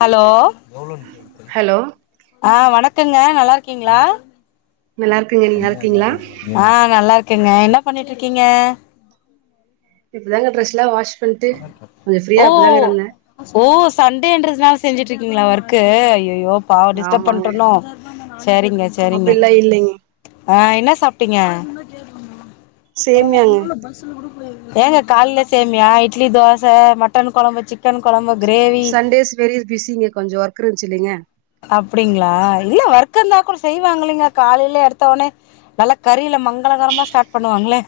hello hello ஆ வணக்கங்க நல்லாருக்கிங்ளா எல்லார் ஆ நல்லாருக்கங்க என்ன பண்ணிட்ருக்கிங்க இப்பதாங்க ட்ரெஸ்லா வாஷ் பண்ட்டு கொஞ்சோ ஃப்ரீயா ஓ இப்பதாங்க இருந்தே ஓ சன்டேன்றதுனால செஞ்சுட்ருக்கீங்களா ஒர்க்கு ஐய்யய்யோ பாவொ டிஸ்டப் ஆமாங்க பண்டனோ சரிங்க சரிங்க அப்டில்லா இல்லைங்க ஆ இன்னா சாப்ட்டீங்க சேமியாங்க ஏங்க காலில சேமியா இட்லி தோச மட்டன் கொழம்பு சிக் க்கன் கொழம்பு க்ரேவி பெரிய பிசிங்க கொஞ்சொ ஒர்க் இருன்ச்சு இல்லிங்க அப்டிங்களா இல்ல ஒர்க் இருந்தா கூட செய்வாங் இலிங்க காலைல எடுத்தொனே நல்லா கறில மங்களகரமா ஸ்டார்ட் பண்ணுவாங்ளே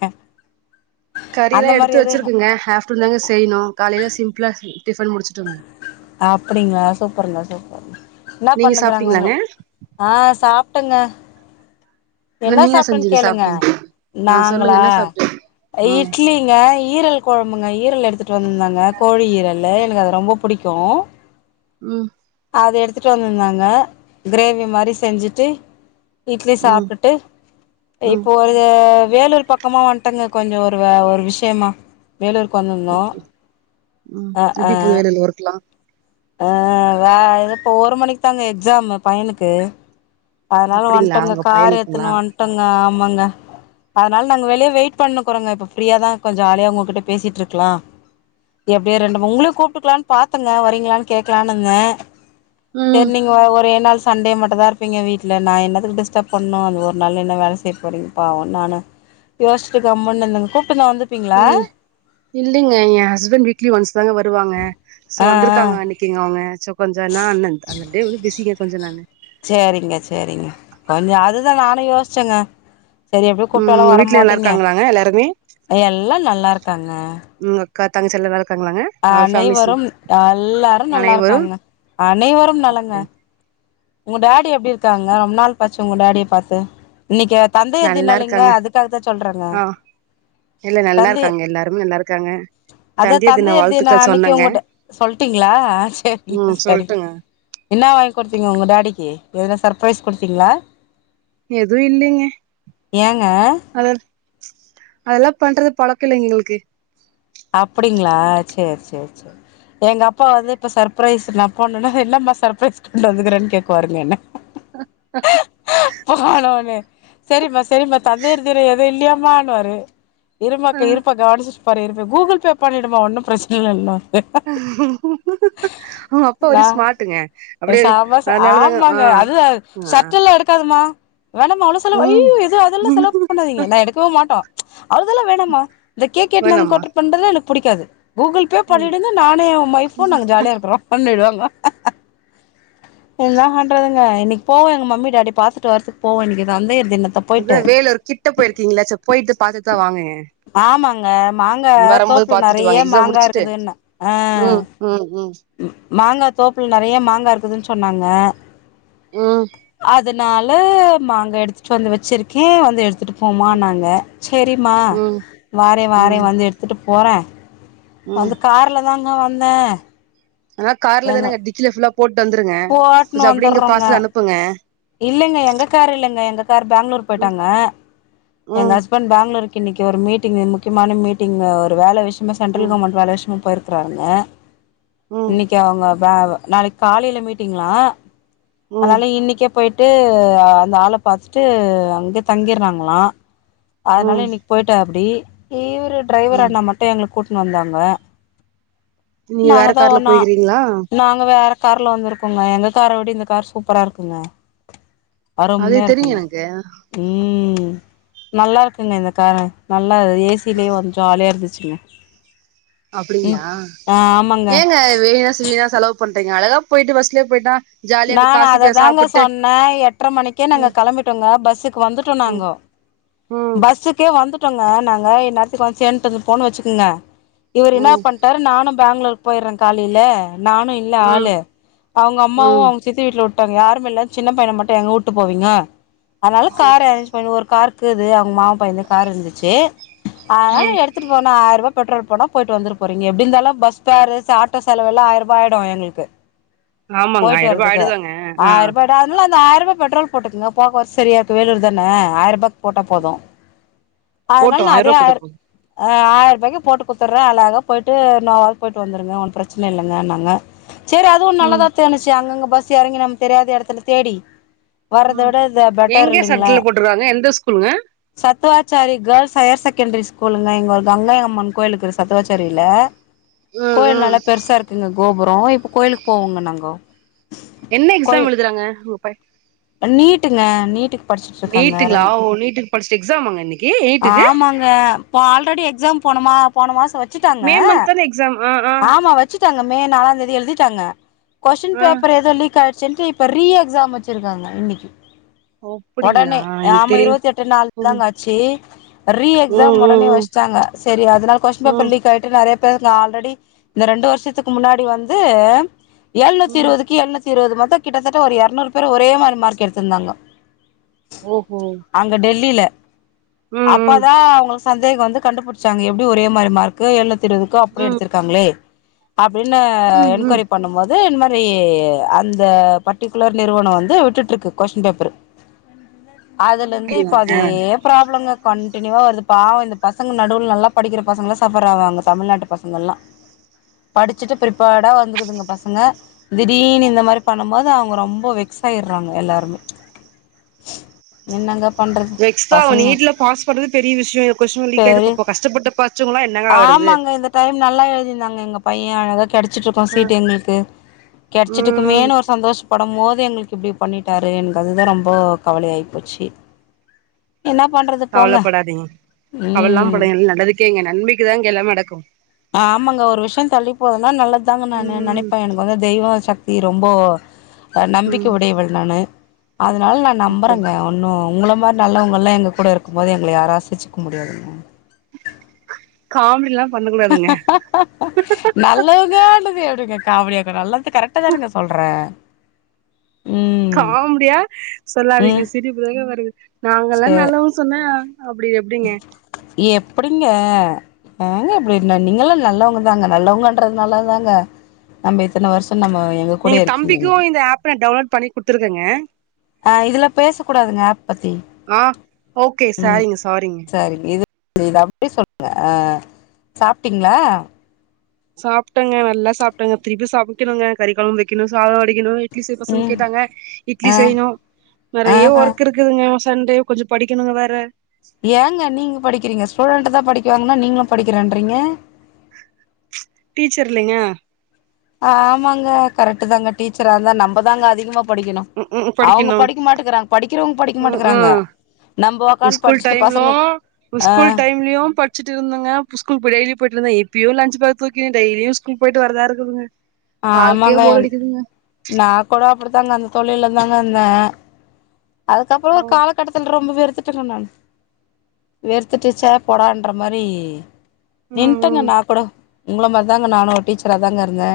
கறிதா எடுத்து வெச்சிருக்கங்க ஆஃப்டர்நூன் தாங்க செய்ணு காலைல சிம்பிளா டிஃபன் முடிச்சுட்டோங்க அ அப்டிங்ளா சூப்பருங்க சூப்பருங்க ன்னா நீங்க பண்ணுகுறாங்க அவ்ங்கோ சாப்ட்டீங்களாங்க ஆ சாப்டங்க இல்ல என்ன நீங்க சாப்பிட்டன் செஞ்சீங்க கேளுங்க சாப்ட்டீங்க ஆ சொல்லுங்க நாங்களா என்ன சாப்ட்டீங்க அ ம் இட்லி இங்க ஈரல் கொழம்புங்க ஈரல் எடுத்துட்டு வந்திருந்தங்க கோழி ஈரல் எனக்கு அ ரொம்ப புடிக்கு ம் அது எடுத்துட்டு வந்துருந்தாங்க க்ரேவி மாரி செஞ்சுட்டு இட்லி ம் சாப்டுட்டு ம் இப்போ ஒரு ஏ வேலூர் பக்கமா வன்டங்க கொஞ்சொ ஒரு வே ஒரு விஷியமா வேலூர்க்கு வந்திருந்தோ அப்டி அ ஆ இதுவு இருக்லா ஆ வ இது இப்போ ஒரு மணிக் தாங்க எக்ஸாம் பையனுக்கு அதனால அப்டிங்களா வன்ட்டோங்க உங்க கார் பையனுக்குங்களா எத்துனு வன்ட்டோங்க ஆமாங்க அதனால நாங்க வெளிய வெயிட் பண்ணுக்குறோங்க இப்ப ஃப்ரீயாதா கொஞ் ஜாலியா உங்ககிட்ட பேசிட்டுருக்லா எப்டியு ரெண்டு ம உங்களயு கூப்ட்டுக்கலான் பாத்தெங்க வரீங்களான் கேக்லான் இந்த ம் செரி நீங்க ஒ ஒரே நாள் சன்டே மட்டுதா இருப் ப்பிங்க வீட்ல நா என்னத்துக்கு டிஸ்டர்ப் பண்ணு அந்த ஒரு நாள் என்ன வேலை செய்ய போறீங்க பாவொன் நானு யோஸ்ட்டு கம்முன் இந்தங்க கூப்ட்டுந்தா வந்திப் இல் இல்லிங்க எ ஹஸ்பண்ட் வீக்லி ஒன்ஸ் தாங்க வருவாங்க சோ ஆ வந்திருக்காங்க ஆ அன் சி அவங்க சோ கொஞ்சோ நா அண்ண அந்த டே பிசிங்க கொஞ்சோ நாணு சரிங்க சரிங்க கொஞ்சோ அதுதா நானு யோசிச்சேங்க சரி எப்டி ம் குப்டாலு உங்க வீட்ல நல்லா வரமாட்டீங்க இருக்காங்களாங்க எல்லாருமே எல்லா நல்லாருக்காங்க உம் அக்கா, தங்கச்சி எல்லா நல்லாருக்காங்களாங்க அனைவரும் எல்லாரும் நல்லா அனைவரும் இருக்காங்க அனைவரும் நலொங்க உங்க டாடி எப்படிருக்காங்க ரொம்ப நாள் பாச்சு உங்க டாடிய பாத்து இன்னைக்கு தந்தையர் நல்லா தினோலிங்க இருக்காங்க அதுக்காக தா சொல்றங்க ஆ இல்ல நல்லாருக்காங்க எல்லாருமே நல்லாருக்காங்க அதா தந்தையர் தினோ அன்னைக்கு உங்கட்ட சொல்ட்டீங்களா சரி ம் சரி சொல்ட்டுங்க என்ன வாங்கி கொடுத்தீங்க உங்க டாடிக்கு எதனா சர்பரைஸ் கொடுத்தீங்களா எதுவுல்லைங்க ஏங்க அத அதெல்லா பண்றது பழக்கோல்லைங்க எங்களுக்கு அப்படிங்களா செரி செரி செரி எங்க அப்பா வந்து இப்ப சர்ப்ரைஸ் நா போனும்னா என்னம்மா சர்ப்ரைஸ் கொண்டு வந்துக்கறேனு கேக்குவாருங்க என்ன போன உனே சரிம்மா சரிம்மா தந்தையர் தின எது இல்லையாமானுவாரு இருமா ஆ இருப்பா கவனிச்சிட்டு போறே இப்ப கூகுள் பே பண்ணிடுமா ஒன்னு பிரச்சன இல்லன்பா [inaudible] அப்பா ஒரே ஸ்மார்ட்டுங்க ல அப்டியே செம அதனாலதாங்க ஆ ஆமாங்க அதுதான் ஆ ஷர்ட்ல்லாம் எடுக்காதமா வேணம்மா அவ்ளோவு செலவு ம் அய்யோ இது அதுல்ல செலவு பண்ணாதீங்க நா எடுக்கவு மாட்டோம் அவல்தெல்லாம் வேணாமா இந்த கேக் எத்னு வந்து வேணாமா கோட்ர் பண்றதெலா எனக் புடிக்காது கூகுள் பே ம் பண்ணிடுங்க நானு என் வைஃப் நாங்க ஜாலியா இருக்றோம் பண்ணிடுங் என்னா பண்றதுங்க இன்னிக் போவோ எங்க மம்மி டாடி பாத்துட்டு வரத்துக்கு போவோ இன்னிக்கு தந்தையர் தினத்த போயிட்டு அதான் வேலூர் கிட்ட போயிருக்கீங்களா சர் போயிட்டு பாத்துட் தான் வாங்கங்க ஆமாங்க மாங்கா வரும்போது தோப்புல பாத்துட்டு வாங்க நெறைய எக்ஸாம் மாங்காய் முடிச்சுட்டு இருக்குதுன்ன ஆ ம் ம் மாங்கா தோப்ல நெறைய மாங்கா இருக்குதுன்னு சொன்னாங்க ம் அதனால மாங்க எடுத்துட்டு வந்து வச்சுருக்கே வந்து எடுத்துட்டு போமான்னாங்க செரிம்மா ம் வாரேன் ம் வாரேன் வந்து எடுத்துட்டு போறேன் ம் வந்து கார்ல தாங்க வந்தேன் ஆனா கார்ல தானங்க டிக்கில ஃபுல்லா போட்டு வந்துருங்க கொஞ்சம் அப்டியே இங்க பார்சல் அனுப்புங்க இல்லங்க எங்க கார் இல்லங்க எங்க கார் பெங்களூர் ம் போயிட்டாங்க எங்க ம் ஹஸ்பண்ட் பெங்களூருக்கு இன்னிக்கு ஒரு மீட்டிங் முக்கியமான மீட்டிங் ஒரு வேல விஷ் சென்ட்ரல் ம் கவர்மெண்ட் வேல விஷயமா போயிருக்றாருங்க ம் இன்னிக்கு அவுங்க வெ நாளைக்கு காலையில மீட்டிங்லா ம் அதனால இன்னிக்கே போயிட் ட்டு அந்த ஆள பாத்துட்டு அங்கே தங்கிறாங்களா அதனால ம் இன்னைக்கு போய்ட்டே அப்டி இவுரு ஒடிரைவர் ம் அண்ணா ம ட்டு எங்கள கூட்னு வந்தாங்க நீங்க வேற நாங்க தான் கார்ல வர்னு போய்க்கிறீங்களா நாங்க வேற கார்ல வந்துருக்குங்க எங்க கார விட இந்த கார் சூப்பரா இருக்குங்க அது அறுமைய தெரியு இருக்குங் எனக்கு ம் நல்லா இருக்குங்க இந்த காரு நல்லா ஏசிலே வந்து ஜாலியா இருந்துச்சுங்க ம் அப்டிங்களா ஆ ஆமாங்க ஏங்க வீணாஸ் வீணா செலவு பண்றீங்க அழகா போயிட்டு பஸ்லே போயிட்டா ஜாலியா அந்த நான் அத காசுக்கு தாங்க சாப்பிட்டு சொன்னே எட்ர மணிக்கே நாங்க ம் கெளம்பிட்டோங்க பஸ்சுக்கு வந்துட்டோம் ம் நாங்க ம் பஸ்சுக்கே வந்துட்டோங்க நாங்க இன் நேரத்துக்கு வந் சேன்ட்டு வந்து போன வச்சுக்கங்க இவர் இன்னா ம் பண்டாரு நானு பேங்களூரு போயிறே காலில நானு இல்ல ம் ஆளு அவங்க அம்மாவு ம் அவ சித்தி வீட்ல வுட்டாங்க யாருமில்ல சின்ன பையன மட்டு எங்க வுட்டு போவீங்க அதனால ம் கார் அரேஞ் ஒரு காருக்கிது அவங் மாமா பையந்து கார் இருந்துச்சு அதனால ம் எடுத் துட்டு போனா ஆயிரரூபா பெட்ரோல் போட்டா போயிட்டு வந்துற போறீங்க எப்டிர்ந்தாலு பஸ் பேரு ஆட்டோ செலவெவ்லா ஆயிர்ரூபா ஆயிடு எங்களுக்கு ஆமாங்க போயிட்டு ஆயிரம் ரூபாய் வர்துக்கு ஆயிடுதாங்க ஆ ஆயிரூபா அதனால அந்த ஆயிரூபா பெட்ரோல் போட்டுக்கங்க போக வரத் சரிய இருக்கு வேலூர் தான ஆயிரூபா போட்ட போது அதனால போட்டோம் நா ஆயிரம் அதே ரூபா போட்டோ ஆயிர் போது அ ஆயிர்ருபாக்கு போட்டு குத்துறே அழகா போயிட்டு நோவாமா போயிட்டு வந்துடுங்க ஒன்னு பிரச்சின இல்லங்க நாங்க சரி அதுவு ம் நல்லதா தேனுச்சு அங்கங்க பஸ் எறங்கி நம்ம தெரியாத எடத்துல தேடி வர்றத விட இத பெட்டர் இல்லிங்களா றாங்க எந்த ஸ்கூல்ங்க சத்துவாச்சாரி கேர்ள்ஸ் ஹையர் செகண்டரி ஸ்கூலுங்க எங்க ஒரு கங்கை அம்மன் கோயிலுக்கு சத்துவாச்சாரில ம் கோயில் ம் நல்லா பெருசா இருக்குங்க கோபுரோ இப்ப கோயில்க்கு போவோங்க நாங்கோ என்ன எக்ஸாம் கோயில் எழுதுறாங்க உங்க பை நீட்டுங்க நீட்டுக்கு படிச்சுட்ருக்காங்க நீட்டுங்களா ஓ நீட்டுக்கு படிச்சுட்டு எக்ஸாமாங்க இன்னைக்கு நீட்டுக்கு ஆமாங் க ஆல்ரெடி எக்ஸாம் போனமா போன மாச வச்ட்டாங்க மே மந்த் தானே எக்ஸாம் ஆ ஆ ஆமா வச் சுட்டாங்க மே நாலாந் தேதி எழுதிட்டாங்க கொஸ்டின் ஆ பேப்பர் ஏதோ லீக் ஆயிடு ச்சுன்ட்டு இப்ப ரீ எக்ஸாம் வச்சிருக்காங்க இன்னிக்கு அப்படிங்களா உடனே எனக்கு ஆமா தெரியும் இருபத்தி எட்டு நால் தா ம் காட் சே ரீ ம் எக்ஸாம் உடனே ம் வச்டாங்கங்க சரி அதனால கொஸ்டின் ம் பேப்பர் ம் லீக் ஆயி ட்டு நெறைய பேருக்கு ஆல்ரெடி இந்த ரெண்டு வருஷத்துக்கு முன்னாடி வந்து எழுநூத்தி ம் இருவதுக்கு எழுநூத்தி இருவது மொத்த கிட்டத்தட்ட ஒரு எருநூறு பேர் ஒரே மாரி மார்க் எடுத்திருந்தாங்க ஓஹோ அங்க டெல்லில ம் ம் அப்பதா அவங்களுக்கு சந்தேக வந்து கண்டுபுடிச்சாங்க எப்படி ஒரே மாரி மார்க க்கு எண்ணுத்தி இருவத்துக்கு அப்படி ம் எடுத்திருக்காங்களே அப்படின்னு ம் ம் என்கவரி பண்ணும்போது இந்த மாரி அந்த பர்ட்டிகுலர் நிறுவன வந்து விட்டுட்ருக்கு கொஸ்டின் பேப்பரு அதுலருந்து இப்ப அப்டிங்களாங்க அதே ப்ராப்ளம்ங்க கண்டினியுவா வருது பாவ இந்த பசங்க நடுவு நல்லா படிக்கிற பசங்க சபர் ஆவாங்க தமிழ்நாட்டு பசங்க எல்லா படிச்சுட்டு பிப்பேர்டா வந்துக்குதுங்க பசங்க திடீர்னு இந்த மாரி பண்ணும்போது அவங்க ரொம்ப வெக்சாயிரு றாங்க எல்லாருமே என்னங்க பண்றது வெக்ஸ்ஹா பசங்க நீட்ல பாஸ் பண்றது பெரிய விஷய கொஸ்டின் லீக் ஆயிட்டு இப்போ பெரிய பா கஷ்டப்பட்டப்பா ஆமாங்க இந்த டைம் நல்லா எழுதிருந்தாங்க எங்க பைய அழகா கெடச்சிட்ருக்கூ அ சீட்டு எங்களுக்கு கெடச்சிட்டுக்கு ம் மேன்னு ஒரு சந்தோஷ படம் போது எங்களுக்கு இப்படி பண்ணிட்டாரு எனங்கது தா ரொம்ப கவல ஆகி போச்சு என்னா பண்றது போங்க கவலபடாதீங்க கவலலா ம் பட எல்லா நல்லதுக்கே இங்க நன்மைக்குதா இங்க எல்லா நடக்கு ஆ ஆமங்க ஒரு விஷய தள்ளி போதுன்னா நல்லது தாங்க நானு ம் நெனைப்பே எனக்கு வந்து தெய்வ சக்தி ரொம்போ அ ம் நம்பிக்கை உடையவள் நானு அதனால நா அப்டி நம்புறங்க அவ ஒன்னு உங்கள மாரி நல்லவங்க எல்லா எங்க கூட இருக்கும் போது எங்கள யாரு அசைச்சுக்க முடியாதுங்க காமெடில்லா பண்ண கூடாதுங்க நல்லவங்க ஆண்டுது எப்பங்க காவெடியாக்க நல்லது த்து கரெக்டா தானங்க சொல்ற காமடியா சொல்லாதீங்க ம் சிரிப்புதாங்க வருது நாங்கெல்லா நல்லவங் கனு சொன்னா அப்டி எப்டிங்க எப்டிங்க ஏங்க இப்டி இருன நீங்க எல்லா நல்லவங்க தாங்க நல்லவங்கன்றதுனால தாங்க நம்ம இத்தன வருஷோ நம்ம எங்க கூட நீங்க இருக்கீங்க நீங்க தம்பிக்கும் இந்த ஆப்ப டவுன்லோட் பண்ணி குடுத்துருக்கங்க ஆ இதுல பேச கூடாதுங்க ஆப் பத்தி ஆ ஓகே சேரிங்க சாரிங்க சரிங்க இதுப் இத அப்டியே சொல்ற சாப்பிட்டீங்ளா சாப்டேங்க நல்லா சாப்டேங்க திருப்பி சமைக்குணுங்க கறிக்கொழம்பு வைக்குணு சாதோ வடிக்குணு இட்லி செய் பசங்க ம் கேட்டாங்க இட்லி ஆ செய்யணு நெறைய ஆஹா ஒர்க் இருக் குதுங்க சண்டே கொஞ்சோ படிக்குணுங்க வேற ஏங்க நீங்க படிக்கிறீங்க ஸ்டூடண்ட் தா படிக்குவோங்குன்னா நீங்களு படிக்கிறேன்றீங்க டீச்சர் இல்லிங்க ஆமாங்க கரெக்ட் தாங்க டீச்சரா இருந்தா நம்ம தாங்க அதிகமா படிக்குணு ம் ம் அவுங்க படிக்கணு படிக் மாட்டுக்குறாங்க படிக்கிறவங் படிக்க ம் மாட்டுக்குறாங்க ம் நம்ப உக்காந்து ஸ்கூல் படிச்சுட்டு டைம்லு பசங்களுக் அ ஸ்கூல் டைம்லயு படிச்சுட்டு இருந்தங்க ஸ்கூல் டெ்லியு போய்ட்டு இருந்த எப்பியோ லஞ்ச் பேக் தூக்கிண்டு டெய்லியு ஸ்கூல் போயிட்டு வரதா இருக்குதுங்க வாழ்க்கையே ஆமாங்க போர் அடிக்குதுங்க நா கூட அப்டித்தாங்க அந்த தொழில்ல தா இருந்த அதுக்கப்றோ ஒரு ம் காலத் ஒரு கட்டத்துல ரொம்ப வெறுத்துட்டுக்கே நானு வெறுத்துட்டுச் சே போடான்ற மாரி ம் நின்ட்டேங்க ம் நா கூட உங்களமாரி தாங்க நானு டீச்சரா தாங்க இருந்த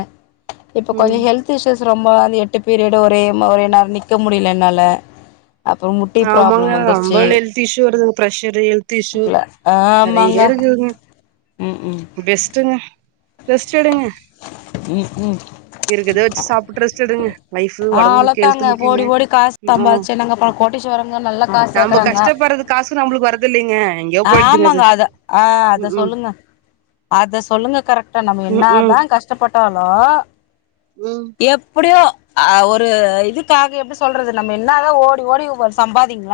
இப்ப கொஞ்சோ ம் ஹெல்த் இஸுயூஸ் ரொம்ப அந்த எட்டு பீரியடு ஒரே ஒரே நேரோ நிக்க முடியில என்னால அப்புறோ முட்டி ஆமாங்க ப்ராப்ளம் ரொம்ப வந்துருச்சு ஹல்த் இஸுயூஸ் வருதுங்க பிரெஷர் ஹெல்த் இஸுயூ க்ல நெறைய ஆமாங்க இருக்குதுங்க ம் ம் பெஸ்ட்டுங்க ரெஸ்ட் எடுங்க ம் ம்கு இருக்கத வச்சு சாப்ட்டு ரெஸ்ட் எடுங்க லைஃப் ஆ ஒடம்பு முக்கியோ அவ்ளோதாங்க ஹெல்த் முக்கியங்க ஓடி ஓடி காஸ் ம் சம்பாதிச்சு என்னங்க பாக் கோட்டீஸ்வரங்க நல்லா காஸ் நம்ப சேக்குறாங்க கஷ்டப்படுறது காசு நம்மளுக்கு வரது இல்லைங்க எங்கேயோ போயிடுதுங்க அது ஆமாங்க அத ஆ அத ம் சொல்லுங்க அத சொல்லுங்க கரெக்டா நம்ம ம் ம் என்னாதா கஷ்டப்பட்டாலு ம் எப்டியோ ஆ ஒரு இதுக்காக எப்டி சொல்றது நம்ம என்னாதா ஓடி ஓடி சம்பாதிங்ள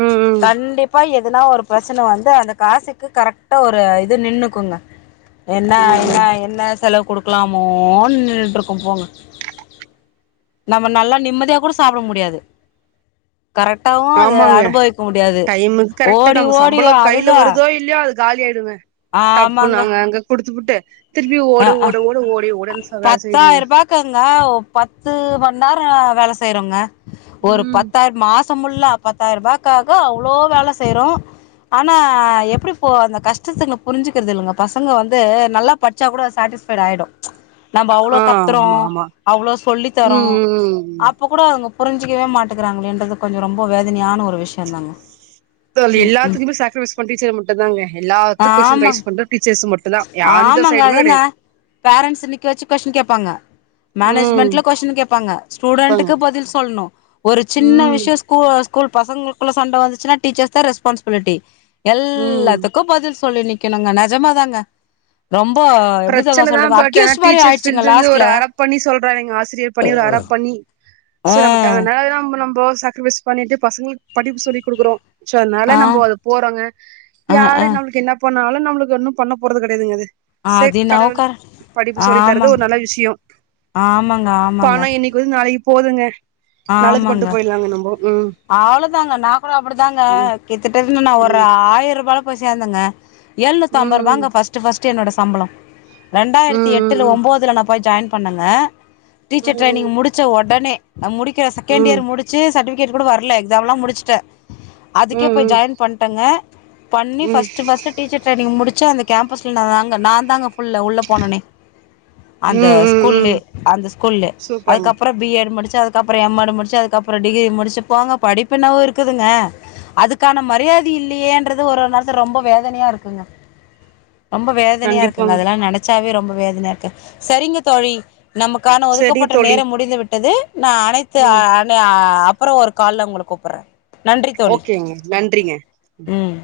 ம் ம் ம் கண்டிப்பா எதுனா ஒரு பிரச்சன வந்து அந்த காசுக்கு கரெக்டா ஒரு இது நின்னுக்குங்க என்னா ம் ம் என்னா என்ன செலவு குடுக்கலாமோ நின்னுட்ருக்கு போங்க நம்ம நல்லா நிம்மதியா கூட சாப்பிட முடியாது கரெக்டாவு அது ஆமாங்க அடு க்க முடியாது டைமுக்கு கரெக்டா ஓடி நம்ம ஓடி சம்பளோ கையில அதுதா வருதோ இல்லையோ அது காலி ஆயிடுங்க டப்புனு ஆமாங்க அங்க அங்க குடுத்துபுட்டு திருப்பி அ ஓடு அ ஓடு ஓடு ஓடி ஓடியாந்து வேல செய்னுங்க இருக்குங்க ஒரு பத்து பண்டாயிரோ வேல செய்றோங்க ஒரு ம் பத் பத்தாயிரம் மாசம்முள்ள பத்தாயிரூபாய்க்காக அவ்ளோ வேல செய்றோ ஆனா எப்டி போ அந்த கஷ்டத்துக்கு புரிஞ்சிக்கிறது இல்லிங்க நம்ம பசங்க வந்து நல்லா படிச்சா கூட சாட்டிஸ்ஃபைடு ஆயிடு நம்ம அவ்ளோ ஆ கத்துறோ ஆமா ஆமா அவ்ளோ சொல்லி தரோ ம் ம் ம் ம் அப் இப்ப கூட அவுங்க புரிஞ்சிக்கவே மாட்டங்கிறாங்கலேன்னு தா கொஞ்சோ ரொம்ப வேதனையான ஒரு விஷயோ தாங்க தோழி எல்லாத்துக்குமே சேக்ரிஃபைஸ் பத்தி டீச்சர் மட்டுதாங்க எல்லாத்துக்கு கொஸ்டின் ரைஸ் ஆமாங்க பண்ற டீச்சர்ஸ் மட் ஆமாங்க அதாங்க பேரண்ட்ஸ் நிக்க வச்சு கொஸ்டின் கேப்பாங்க ம் மேனேஜ்மெண்ட்ல கொஸ்டின் கேப்பாங்க ப்பாங்க ஸ்டூடெண்ட்டக்கு பதில் சொல்ணு ஒரு சின்ன ம் விஷ்ய கு ஸ்கூல் பசங்களுக்குள்ள சண்ட வந்துச்சுனா டீச்சர்ஸ் தா ரெஸ்பான்சிபிலிட்டி ம் எல்லாத்துக்கு பதில் சொல்லி நிக்கணுங்க நெஜமாதாங்க ரொம்போ எப்டிதாங்க பிரச்சன தா சொல்ற பட் ஆனா அக்யூஸ்ட்டு மாரி டீச்சர் ஆயிடுச்சுங்க ஃபீல்ட்ல இருந்து லாஸ்ட்ல ஒரு அரப் பண்ணி சொல்றாரு எங்க ஆசிரியர் பண்ணி ஒரு அரப் பண்ணி ஆ சோ நம்ம ட ன நம் நம்போ சாக்கரிஃபைஸ் பண்ணிட்டு பசங்களுக்கு படிப்பு சொல்லி குடுக்குறோ சோ அதனால ஆ நம்ம அது போறோங்க ஆ யாரு ஆ நம்மளுக்கு என்ன போனாலு நம்மளுக்கு ஒன்னு பண்ண போறது கெடயாதுங்க அது அது சேர் என்னவோ கடவுள் கர படிப்பு சொல்லி தரது ஆமாங் ஒரு நல்ல விஷ்யோ இ ஆமாங்க ஆமாங்க பணோ இன்னைக் கு நாளைக்கு போதுங்க நல்லது பண்ட்டு ஆமாங்க போயிடலாங்க நம்போ ம் அவ்ளோதாங்க நா கூட அப்டிதாங்க கிட்டதட்ட நா ஒரு ம் ஆய்ரரூபால சேந்தேங்க எழுநூத்தி அம்பது ரூபாங்க ம் ஃபஸ்ட்டு ஃபஸ்ட்டு என்னோட சம்பளோ ம் ரெண்டாயிரத்தி எட்டில ம் ஒம்போதில நான் போய் ஜாயின் பண்ணுங்க ம் டீச்சர் ம் ட்ரைனிங் முடிச்ச உடனே நா முடிக்கிற செகண்ட் ம் இயர் முடிச்சு சர்டிஃபிகேட் கூட வரல எக்ஸாம்ல்லா முடிச்சிட்ட ம் ம் ம் அதுக்கே போய் ம் ஜாயின் பண்ணிட்டேங்க பண்ணி ம் ஃபஸ்ட்டு ஃபஸ்ட்டு டீச்சர் ட்ரைனிங் முடிச்சு அந்த கேம்பஸ்ல நாங்க நா தாங்க ஃபுல்லா உள்ள போனனே அந்த ம் ம் ஸ்கூல்லே ம் அந்த ஸ்கூல்ல சூப்பருங்க அதுக்கப்பறோ பி எட் முடிச்சு அது கப்றோ எம்மேடு முடிச்சு அதுக்கப்பறோ டிகிரி முடிச்சு போங்க படிப்புனவு இருக்குதுங்க அதுக்கான மரியாதில்லையேன்றது ஒரு நேரத்துல ரொம்ப வேதனையா இருக்குங்க ரொம்ப வேதனையா கண்டிப்பா இருக்குங்க அதெல்லா நெனச்சாவே ரொம்ப வேதனையா இருக்கு செரிங்க தோழி நமக்கான செரிங்க ஒதுக்கப்பட்ட தோழி நேர முடிந்து விட்டது நா அனைத்து ஆ ம் இல்லயா அப்பறோ ஒரு கால்ல உங்களுக்கு கூப்புறே நன்றி தோழி ஓகேங்க நன்றிங்க ம்